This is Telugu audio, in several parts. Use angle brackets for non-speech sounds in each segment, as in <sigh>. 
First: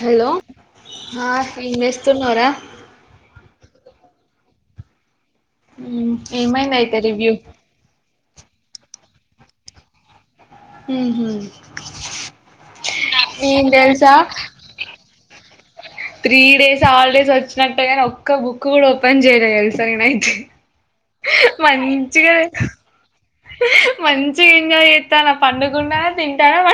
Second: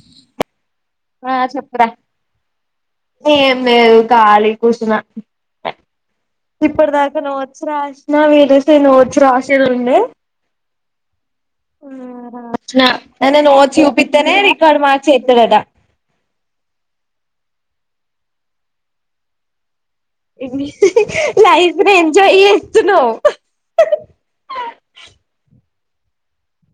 హలో ఆ ఏం చెప్పరా చేస్తున్నావురా ఏం లేదు కాలి కూసిన ఏం అయింది అయితే రివ్యూ నా <unintelligible> నువోచ్చి రాసేది ఉండే హ్మ్ ఐనా నేను నువోచ్చి తెలుసా చూపిత్తేనే రికార్డ్ మర్సీస్తడట త్రీ డేస్ హాలిడేస్ వచ్చినట్టుగానీ ఒక్క బుక్ కూడా ఓపెన్ చేయలే తే సా నేను అయితే లైఫ్ ని మంచిగా ఎంజాయ్ చేస్తున్నావ్ మంచిగా ఎంజాయ్ చేస్తానా పండు కుంటనా తింటానా పా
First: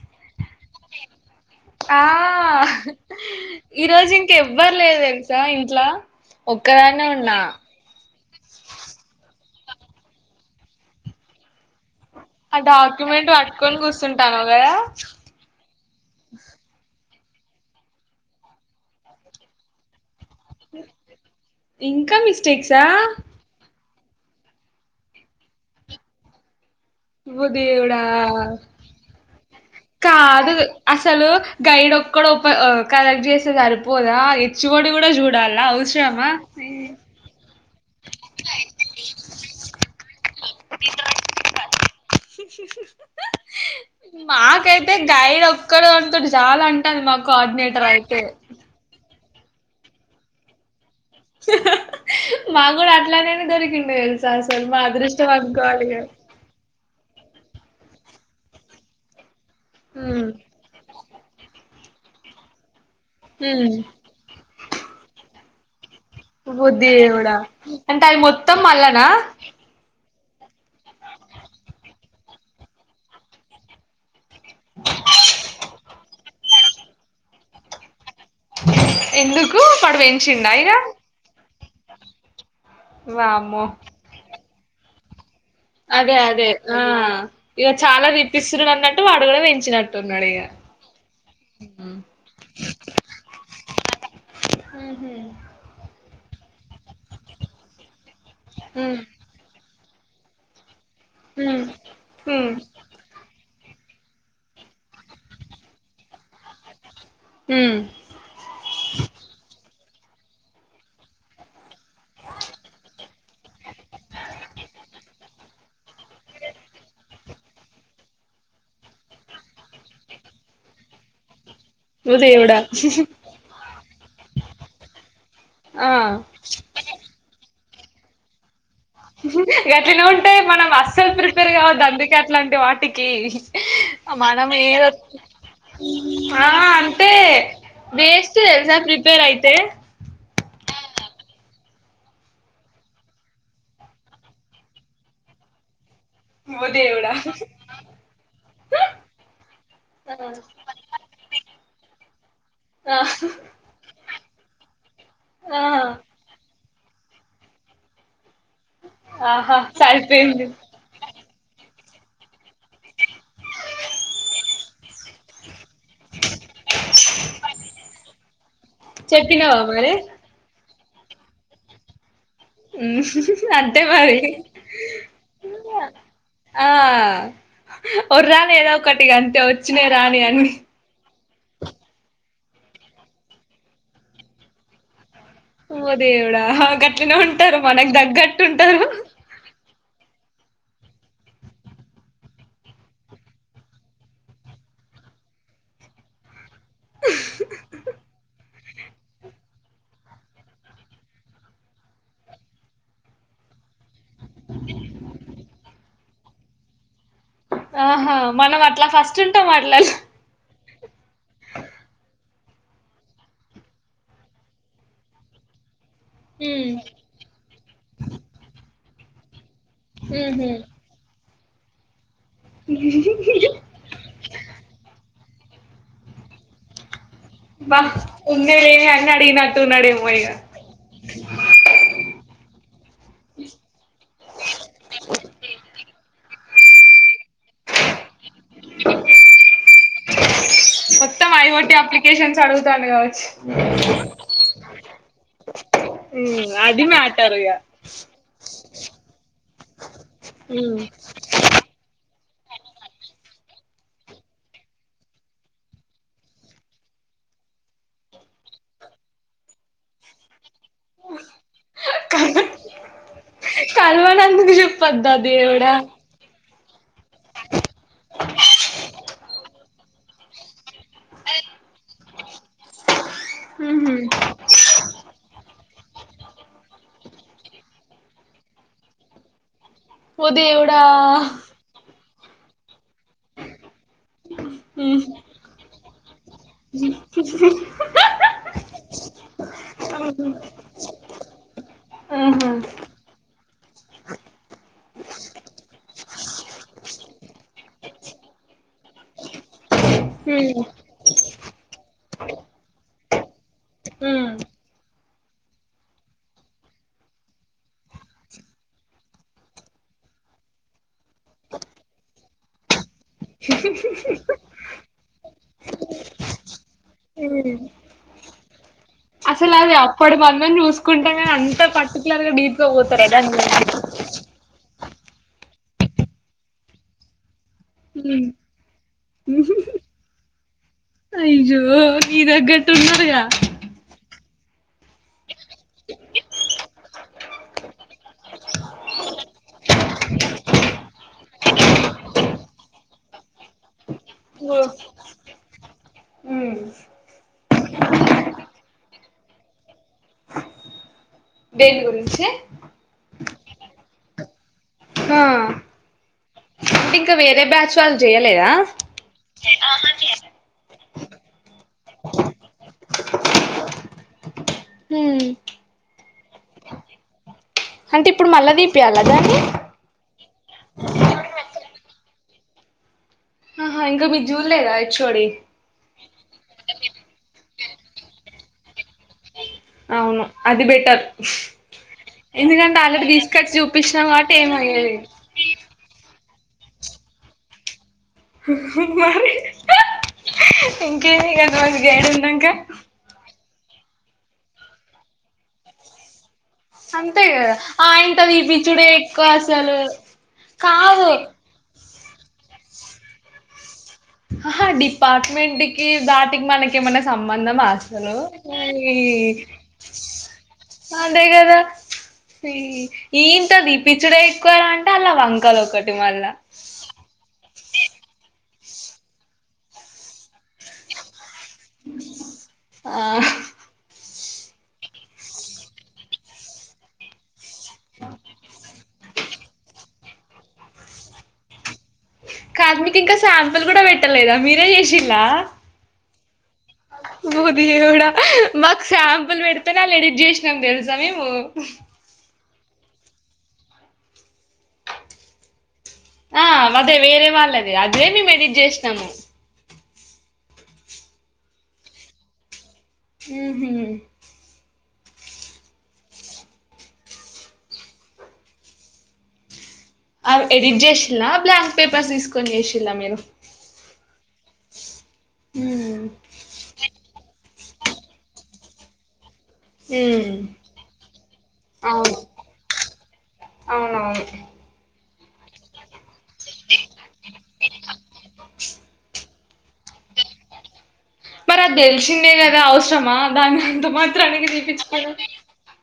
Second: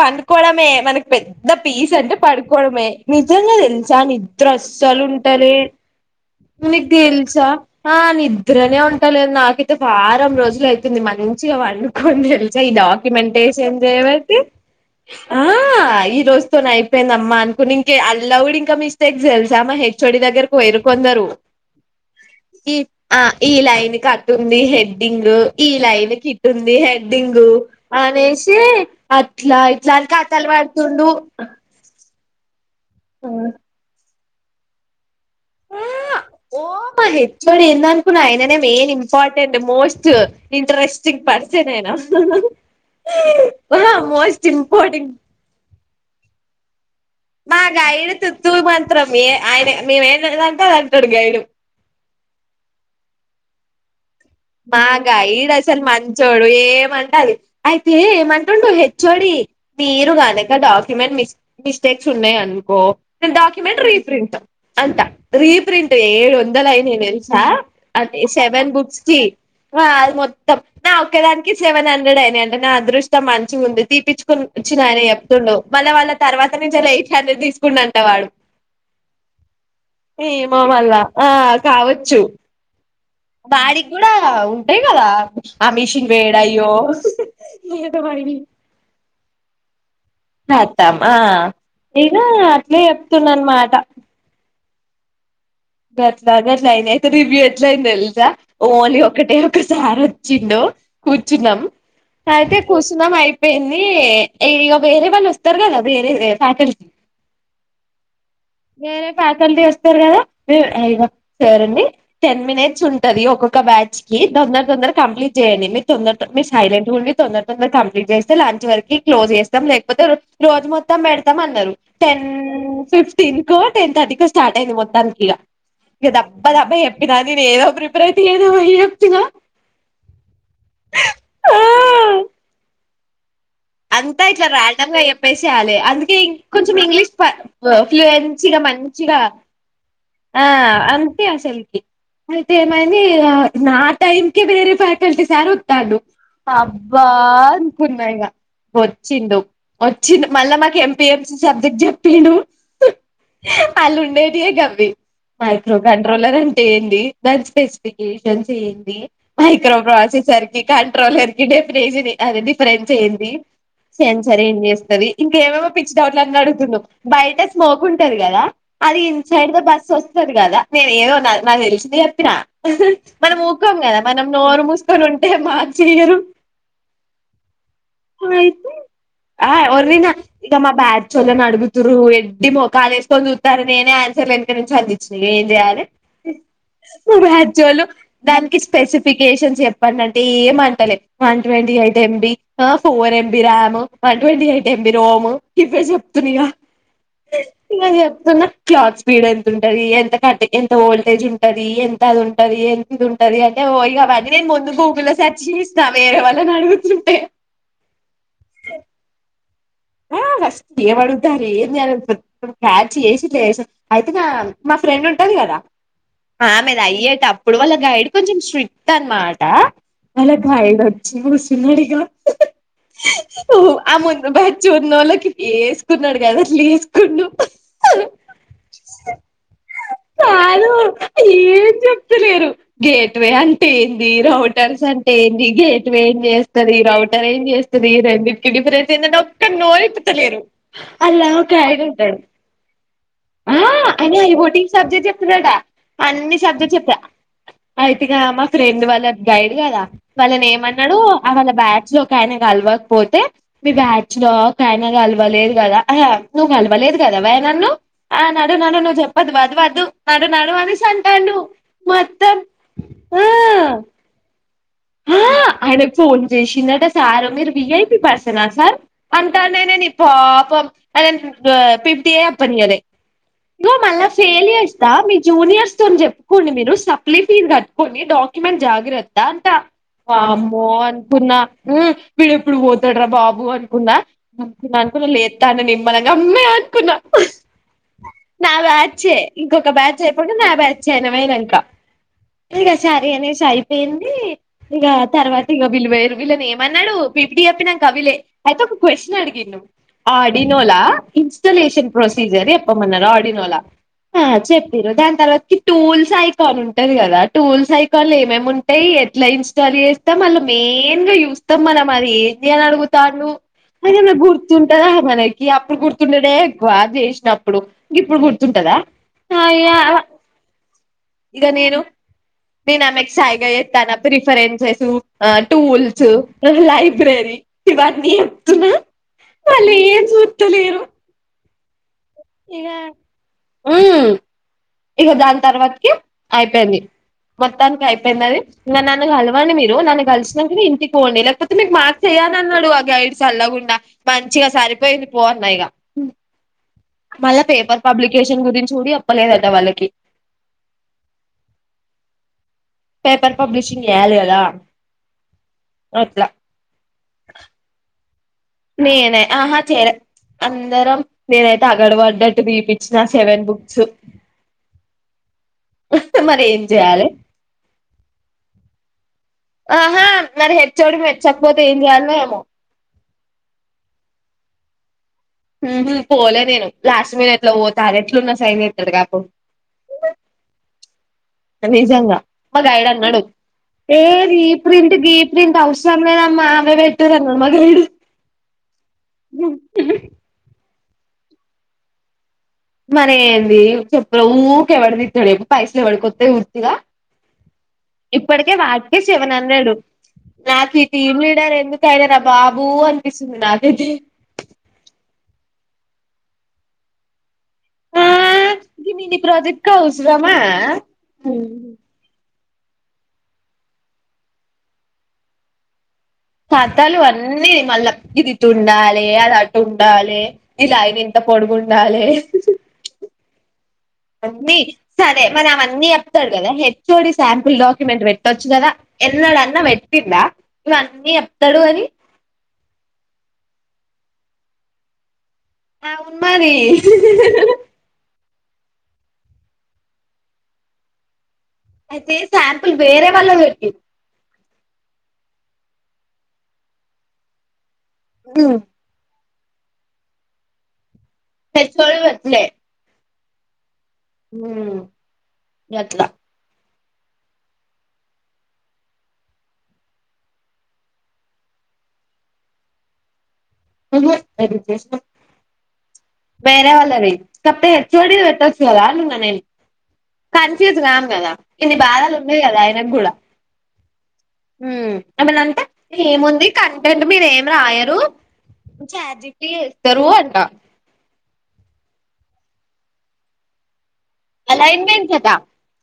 పండుకోవడమే మనకి పెద్ ద పీస్ ఆ అంటే పడుకోవడమే నిజంగా తెలుసా ఈరోజు నిద్ర ఇంకెవ్వరు లేరు అస్సలు తెలుసా ఉంటాలె ఇంట్లా నికు ఒక్కదాన్నే ఉన్నా తెలుసా ఆ నిద్రనే ఉంటలే నాకు వారం రోజులు అయితుంది మంచిగా వ డుకొని ఆ తెలుసా ఈ డాక్యుమెంట్ డాక్యుమెంటేషన్ పట్టుకొని కూర్చుంటాను <unintelligible> కదా ఆ ఈ రోజతోనీ అయి అయిపోయిందమ్ అనుకుని ఇంక అల్డ్ ఇంకా మిస్టేక్స్ తెల్సా మా హె ఓడి దగ్గరికి పోయిరు కొందరు ఇంకా మిస్టేక్సా ఆ ఈ లైన్ కట్ ఉంది హెడ్డింగ్ ఈ లైన్ కిట్టు ఉంది హెడ్డింగు ఓ దేవుడా అనేసి అట్లా ఇట్లా అని కథలు కాదు పడుతుండు అసలు గైడ్ ఒక్కడప ఆ కలెక్ట్ చేస్తే సరిపోదా ఎచ్చుఓడి కూడా చూడాలా అవసర ఓ మా హెచ్చఓడి ఎంద్ అనుకునావ్ ఆయననే main important most interesting person నేనా మోస్ట్ ఇంపార్టెంట్ కడే <unintelligible> జాల అం మా గైడ్ తు తూ మంత్రం మీ ఆయన మేమే <unintelligible> మా కూడా ఆట్లానేని దొరి ఫిమేల్స్ మాకా ఈడసలు మంచోడు ఏమంటె ఆది అయితే ఏమంటుండు హెచ్ ఒ డి మీరు హ్మ్ కాదక డాక్యుమెంట్ మిస్ మ మిస్టేక్స్ ఉన్నాయి అనుకో హ్మ్ డాక్యుమెంట్ రీప్రింట్ అంత రీప్రింట్ ఏడు వందలు బుద్ధి అయినియ్ దేవుడా తెలుసా అంటే అది అదీ మొత్తం సెవెన్ బుక్స్ మళ్ళనా జి అయి మొ మొత్తం ఒకేదానికి సెవెన్ హండ్రెడ్ అయినాయంటే నా అదృష్టం మంచిగా ఉంది తీపించుకుని వచ్చినని చెప్తుండు మళ్ళ వాళ్ళా తర్వాత నుంచి ఎయిట్ హండ్రెడ్ తీసుకుండంట వాడు ఎందుకు వాడు పెంచిండా ఏమో ఇగ మళ్ళా కావచ్చు వామ్మో వాడి గూడా అవు హ కదా ఆ మిషన్ అదే అదే వేడయ్యో ఆ ఇక చాలా తిప్పిస్తురన్నట్టు వాడు యిినట్ <unintelligible> పెతాం ఆ నేనూ అట్లే చెప్తున్నా అనమాట మ్. హూమ్..... గట్లా గట్లా ఆయనాయితే రివ్యూ ఎట్లా అయిందో తెలుసా? ఒన్లీ ఒకటే ఒక సా.... సార్ వచ్చిండు. కూర్చున్నాం అయితే కూసున్నాం అయి పెన్ని ఇగ వేరే వాళ్లు వస్తారు కదా.. వేరే ఫ్యాకల్టీ. వేరే ఫ్యాకల్టీ వస్తే ఉంటారు కదా. అయ్యావ సార్అండి, టెన్ మినిట్స్ ఉంటాది, ఒక్కొక్క బ్యాచ్ కి తొందర తొందరగా కంప్లీట్ చేయండి. మీ తొందర తొం మీరు సైలెంట్ ఉండి తొందర తొందర కంప్లీట్ చేస్తే లంచ్ వరకు క్లోజ్ చేస్తాం, లేకపోతే రోజు మొత్తం పెడతాం అన్నారు. ఓ టెన్ దేవుడా ఫిఫ్టీన్కో టెన్ థర్టీకో స్టార్ట్ అయింది. మొత్తానికి ఆ ఇగ దబ్బ దబ్బ చెప్పిన నేనే ఏదో ప్రిపేర్ అయితే ఏదో వయ్యొ మ్మ్ హుమ్ గట్లనే ఉంటాయి. మనం అస్సలు ప్రిపేర్ కావద్దు, అందుకే అట్లాంటి వాటికి. కి.. అంతా ఇట్లా రాండమ్ గా చెప్పేసేయాలే. అందుకే ఇం ఆ కొంచం అంతే ఇంగ్లీషు ప వేస్ట్ ఫ్లూయెన్సీగా తెలుసా మంచిగా ప్రిపేర్ అయితే ఆ అంతే అసలుకి. అయితే ఏమైంది, నా టైంకే వేరే ఫ్యాకల్టీ సార్ వత్తాండు. ఓ అబ్బా, దేవుడా అనుకున్నా ఇగ. వచ్చిండు, వచ్చి మళ్లా మాకు ఎంపీఎం సబ్జెక్ట్ చెప్పిండు. ఆ అల్ల <unintelligible> ఆ మైక్రోకంట్రోలర్ న్ ఏంది దాని స్పెసిఫికి తెలిసి, ఏంది ఆహా మైక్రోప్రాసెసర్ సరిపోయింది సర్క్యూట్ కంట్రోలర్‌కి డెఫి? ప్రైజ్‌ని, అది డిఫరెన్స్ ఏంది? సెంచరి ఏం చేస్తది ఇంకేమేమో పిచ్చి డౌట్లు అన్నీ అడుగుతుండు బయట స్మోక్ ఉంటది కదా అది ఇన్‌సైడ్ చెప్పినావా దగా బస్ మరి వస్తది గదా నేనేదో నాది నాకు తెలిసిందే ఎప్ త్తినా మనం ఊకోం అంతే కదా మరి మనం నోరు మూసుకోని ఉంటే మార్చియ్యరు ఆ ఒర్రాలి ఏదో ఒకటి అంతే ఆ వచ్చినాయి ఒర్రినా రాని అన్ని ఇగ మా బ్యాచ్ ఓళ్ళను అడుగుతుర్రు ఏ ఎడ్డి మొఖాలు ఏసుకుని జూత్తారు నేనే ఆన్సర్లు వెనకా నుంచి అంది ఏం ఓ చేయాలే దేవుడా గట్లనే ఉంటారు రాజ్యోల్లు మనకు తగ్గట్టు దానికి ఉంటారు స్పెసిఫికేషన్స్ చెప్ వాడిని అంటే ఏమంటలే వన్ ట్వెంటీ ఐటెమ్ బీ ఆ four M B RAM one twenty eight M B ROM ఇవే చెప్తుంన్నిగా నాకు చెప్తున్నా క్లాక్ స్పీడ్ ఎంతుంటది ఎంత కట్టికి ఎంత వోల్టేజ్ ఉంటంది ఎంత అది ఉంటది ఎంత <inaudible> ఉంటంది అంటే వో ఇగ వై నేను ముందు గూగుల్లో సెర్చ్ చేస్తాం వేరే వాళ్ళను అడుగుతుంటే ఆహా మనం అట్లా ఫస్ట్ టమాట్లల్ ఆ ఫస్ట్ ఏం అడుగుతారు ఏం <inaudible> క్యాచ్ చేసి <unintelligible> అయితే నా మా ఫ్రెండ్ ఉంటది కదా ఉమ్, ఆమెదయ్యేటప్పుడు వాళ్ళ గైడ్ కొంచెం స్ట్రిక్ట్ అనమా <unintelligible> ఉహు. తిన్నాడిగా ఓ ఆ ముందు బ న్నోళ్ళకి వేసుకున్నాడు కదా లేదు కుళ్ళు బా ఉన్నదేమి అన్ని అడిగినట్టున్నాడేమో ఇక కాదు ఏం చెప్తులేరు గేట్ వే అంటే ఏంది రౌటర్స్ అంటే ఏంది గేట్ వే ఏం చేస్త తది రావట్ అరేంజ్ చేస్తుంది ఈ రెండింటికి డిఫరెన్స్ ఏంటంటావ్ డ నోరిప్పుతలేరు మొత్తం అలా ఒక ఐఓటీ గైడ్ ఉంటాడు అప్లికేషన్స్ అడుగుతాండు కావచ్చు ఆ ఐ ఒ టి సబ్జెక్ట్ చెప్తడట అన్ని ఉమ్, సబ్జెక్ట్ అది చెప్పా మ్యాటర్ ఇగ అయితేగా మా ఫ్రెండ్ వాళ్ళ గైడ్ కదా వాళ్ళని ఉమ్, ఏమన్నాడు వాళ్ళ బ్యాచ్ లో ఇగ ఆయన కలవకపోతే మీ బ్యా చ్ లో ఒక ఆయన కలవలేదు కదా నువ్వు కలవలేదు కదా వయ నన్ను ఆ నడు నడు నువ్వు చెప్పద్దు వద్ వద్దు నడు నడు అని అంటాండు మొత్తం ఆ పెద్ద ఆ దేవుడా ఆయనకు ఫోన్ సారు మీరు <unintelligible> విఐపి పర్సనా సార్ అంటనే నేను ఇప్పు పాపం అదే తిట్టి పని ఇంకో ఉహు. మల్ల ఫెయిలియర్స రా మీరూ జూనియర్స్ తోని చెప్పుకోండి మీరు సప్లీ ఫీస్ కట్టుకొండి డాక్యుమెంట్ జాగ్రత్త అంత ఓ వామ్మో దేవుడా అనుకున పడ ఎప్పుడు పో బాబు అనుకున్నా ఉమ్, అనుకున్నా లేస్తాను అమ్మా అనుకున్నా నా బ్యాచ్ ఇంకొక బ్యాచ్ అయిపోనా నా బ్యాచ్ అయినమేనాంక ఆహా. ఇంక సరీ అనేసి అయిపోయింది ఇక తర్వాత ఇక వీళ్లు వేరు వీళ్ళని ఏమన్నాడు పిపిటీ చెప్పినా కవిలే అయితే ఒక క్వశ్చన్ అడిగిండు ఉమ్, ఆడినోలా ఇన్స్టాలేషన్ ప్రొసీజర్ ఎప్పమన్నార ఆడి లా ఆ ఉమ్, చెప్పరు దానికి తర్వాతకి టూల్స్ ఐకాన్ ఉంటది కదా టూల్స్ ఐకాన్లు ఏమేమి ఉంటాయి ఇట్లా ఇన్స్టాల్ చేస్తాం మళ్ళీ మెయిన్ గా చూస్తాం మనం అది ఏం చేయని అడుగుతాడు అది మ గుర్తుంటదా మనకి అప్పుడు గుర్తుంటడే ఎక్కువ ఉమ్. చేసినప్పుడు ఇం ఇప్పుడు గుర్తుంటదా అసలు అది అప్పుడు మనం చూసుకుంటే కానీ ఇక అంత నేను పర్టికులర్ గా డీప్ గా నేను ఆమెకు పోతారుదాందు సాయిగా చెప్తాన టూల్స్ లైబ్రరీ అన్ని చెప్తున వాళ్ళు ఏం చుట్టలేరు నిజో ఉమ్ ఇగ దానికి తర్వాతకి అయిపోయింది మొత్తానికి అయిపోయింది అని ఇంకా నన్ను కలవండి మీరు నన్ను కలిసినాక ఇంటికి పొండి లేకపోతే మీకు మార్క్స్ వెయ్యను అన్నాడు ఆ గైడ్స్ సల్ల గుండా మంచిగా ఓ సరిపోయింది పో అన్న ఇగ ఉమ్ అళ్ళ పేపర్ పబ్లికేషన్ గురించి కూడా చెప్పలేదట వాళ్ళకి దేని గురించి పేపర్ పబ్లిషింగ్ ఏయాలా కదా అట్లా అంటే ఇంకా వేరే బ్యాచ్ వాళ్ళ నేన ఆహా చేయలే అందరం నేనైతే తగడ పడ్డట్టు తీపించ నా సెవెన్ బుక్స్ హ మరి ఏం చేయాలి అంటే ఇప్పుడు మళ్లా దీపయాలదాని ఆహా మరి హెర్చ్చవడి మెర్చ్చకపోతే ఏం చేయాలి మేము హా ఇంకా మీ చూడలేదా హెచ్ ఓ డి ఊ హుమ్ పోలే నేను లాస్ట్మ అట్ల పోత రెట్లున్న సైన్ చేస్తాడు నాకు అవును అది బెటర్ నిజంగ మ ఎందుకంటే గైడ్ ఆల్రెడీ అన్నాడు తీసుకొచ్చి ఏ చూపించినాం కాబట్టి రీ ప్రింట్ ఏమయ్యేది గీ ప్రింట్ అవసరం లేనా మామె పెటూరన్నాడ్ మ గైడు మరి <unintelligible> ఇంకేమి ఇక రోజు గైడు ఉన్నాంక ఎ చెప్పుల ఊకె ఎవడదిత్తడుే పైసలు ఎవడి కొత్తాయి ఇగ అంతే కదా ఆయనతో ఇప్పటికే తీపిచ్చుడే వాటికే ఎక్కువ సెవెన్ హండ్రెడు అసలు నాకు ఈ కాదు టీమ్ లీడర్ ఎందుకయినా రా బా బూ అన్పిస్తుంది నాకయితె అహ డిపార్ట్మెంట్కి దాటికి మనక మ సంబంధ మా ఆ అసలు అ గి మినీ ప్రాజెక్ట్కి అవసరమా అంతే కదా ఇంతో దీపిచ్చుడే ఎక్కువ రా అంటే అల్లా వంకలు ఒకటి మళ్ళా తాతలు అన్నీ మళ్ళ ఇది ఇటు ఉండాలె అది అటు ఉండాలె ఇలా కొడుకుం డ్ ఆ అన్ని సరే మరి అవన్నీ చెప్తాడు కదా H O D sir full document పెట్టొచ్చు కదా ఎన్నడన్న వెట్టింద ములన్నీ చెప్తాడు కాని కాద్ మీకింక శాంపిల్ కూడ పెట్టలేదా మీరే చేసి న్లా మరి ఒ దేవుడ మాకు శాంపుల్ పెడితేనే అళ్ళ ఎడిట్ చేసినాం తెలుసా మేము అయితె సాంపుల్ వేరె వాళ్ళ పెట్టి ఆ వదే వేరే వాళ్ళది అద్ మేము ఎడిట్ చేసినాము పెద్దోల్ వద్దులే ఊహు ఉమ్ గట్ల అ ఎడిట్ చేసిన్లా బ్లాక్ పేపర్స్ తీసుకొని చేసిన్లా మీరు ఉహుమ్ ఎడిట్ చేసినాం ఉమ్ వేరే వాళ్ళది కప్పె హెచ్ ఓడి పెట్టొచ్చుగద అప్పును నువ్ నన్నేమి ఉమ్, కన్ఫ్యూజ్ గామ్ కదా ఇన్ని బాధలు అవును ఉన్నాయి కదా ఆయనకు కూడా అవునవును ఎమన్న అంటే ఏముంది కంటెంట్ మీరేం రాయరు చ జితి ఎస్తారు అంట మరి అది తెలిసిందే కదా అవసరమా దాని అంత మం అలాయిన్మెంట్ కదా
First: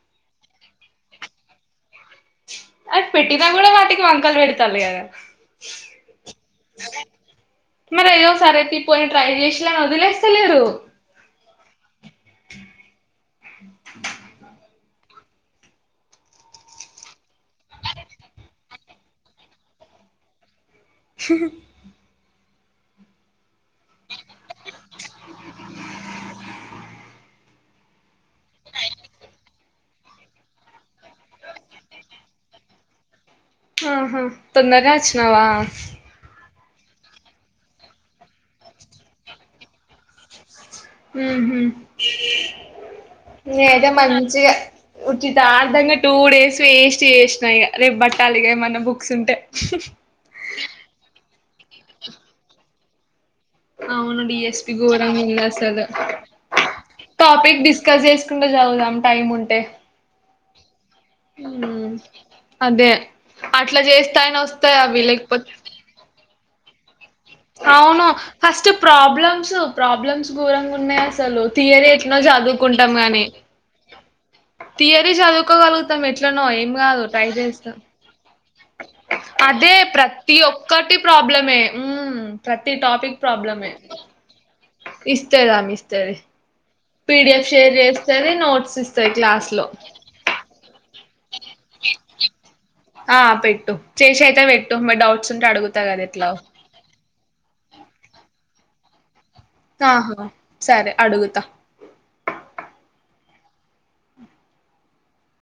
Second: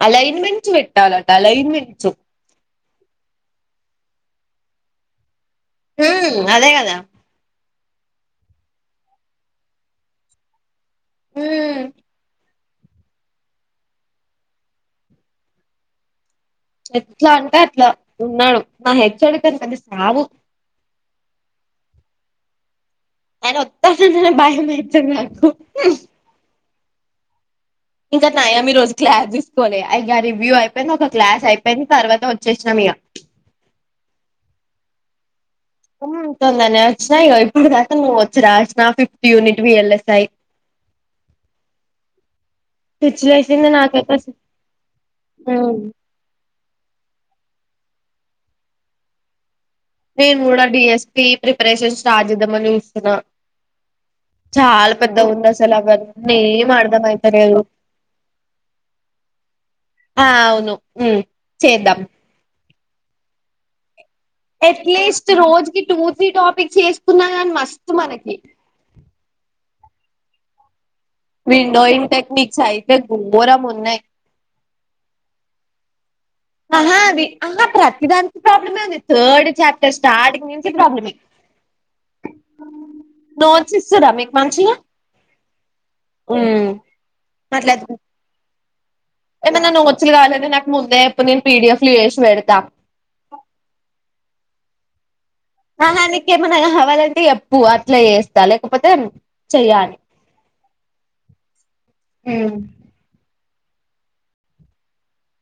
అలైన్మెంట్స్ పెట్టాలటా అలైన్మెంట్స్సు అది పెట్టిన కూడా వాటికి వకల్ పెడుతాలు కదా హ్మ్ అదే కదా మరి అయ్యో సరయితే పోయి ట్రై చేషిల్లు అని వదిలేస్తలేరు ఉమ్ ఎట్లా అంటే అట్లా ఉన్నాడు మా హేచ్ఓడి తోని పెద్ద సావు హుహ్ ఆయన ఒత్తనే భయం అయితది నాకు ఇంకా నయం ఈ రోజు క్లాస్ తీసుకోలే అయ్యా రివ్యూ అయిపోయింది ఒక క్లాస్ అయిపోయింది తర్వాత వచేసినం ఇగ ఆహా తొందరానే ఒచ్చినవ ఆ తొందనే వచ్చినా ఇగో ఇప్పుడుదాకా నోట్స్ వచ్చి రాసిన ఫిఫ్త్ యూనిట్ విఎల్ఎస్ఐ ఉహు పిచ్చి లేసింది నేన్ అయితే నాకైతే అసలు. మంచిగా ఉమ్. ఉచ్చితార్థంగా టూ డేస్ వేస్ట్ చేసిన ఇగ రేప్ బట్టాలిగా ఏమన్నా బుక్స్ ఉంటే నేను కూడా డిఎస్టి ప్రిపరేషన్స్ స్టార్ట్ జేద్దామని చుత్తూన్న అవును డిఎస్పి ఉంది అసలు గోరంగుందసలు అవన్నీ ఏం అర్థం అయితలేదు టాపిక్ డిస్కస్ చేసుకుంటా చదువుదాం టైం ఉంటే ను ఊమ్ చేద్దాం అదే అట్లా చేస్ ఎట్లీస్ట్ రోజకి టూ త్రీ టాప్ పిచ్చి లెస్ అవును ఫస్ట్ ప్రాబ్లమ్స్ ప్రాబ్లమ్స్ గోరంగ ఉన్నాయి అస్ అసలు థియరీ విండోయింగ్ ఏట్నో టెక్నిక్స్ చదువుకుంటాం అయితే గాని ఘోరం ఉన్నాయి థియరీ చదువుకోగల్ మొత్తం ఎట్ ఆహా అది ఆహా ప్రతిదానికి ప్రాబ్లమే ఉంది థర్డ్ అదే చాప్టర్ ప్రతి స్టార్టింగ్ నుంచి ఒక్కటి ప్రాబ్లమే మ్మ్ ప్రతి టాపిక్ ప్రాబ్లమే నోట్స్ ఇస్తురా మీకు మంచిగా ఇస్తాది ఆమె ఇస్తది ఉమ్ పీడిఎఫ్ షేర్ చేస్తేది నో నోట్స్ ఇస్ ఏమన్న నోట్స్ లు కావాలంటే నాకు ముందే చెప్పు నేను పిడిఎఫ్ లు చేసి పెడతా ఆ పెట్టు చేసి అయితే పెట్టు మే డౌట్ ఆహా నికేమన్నా కావాలంటే చెప్ ప్పు అట్లే చేస్తా లేకపోతే చెయ్యాలి కాహా సరే అడుగుతా ఉమ్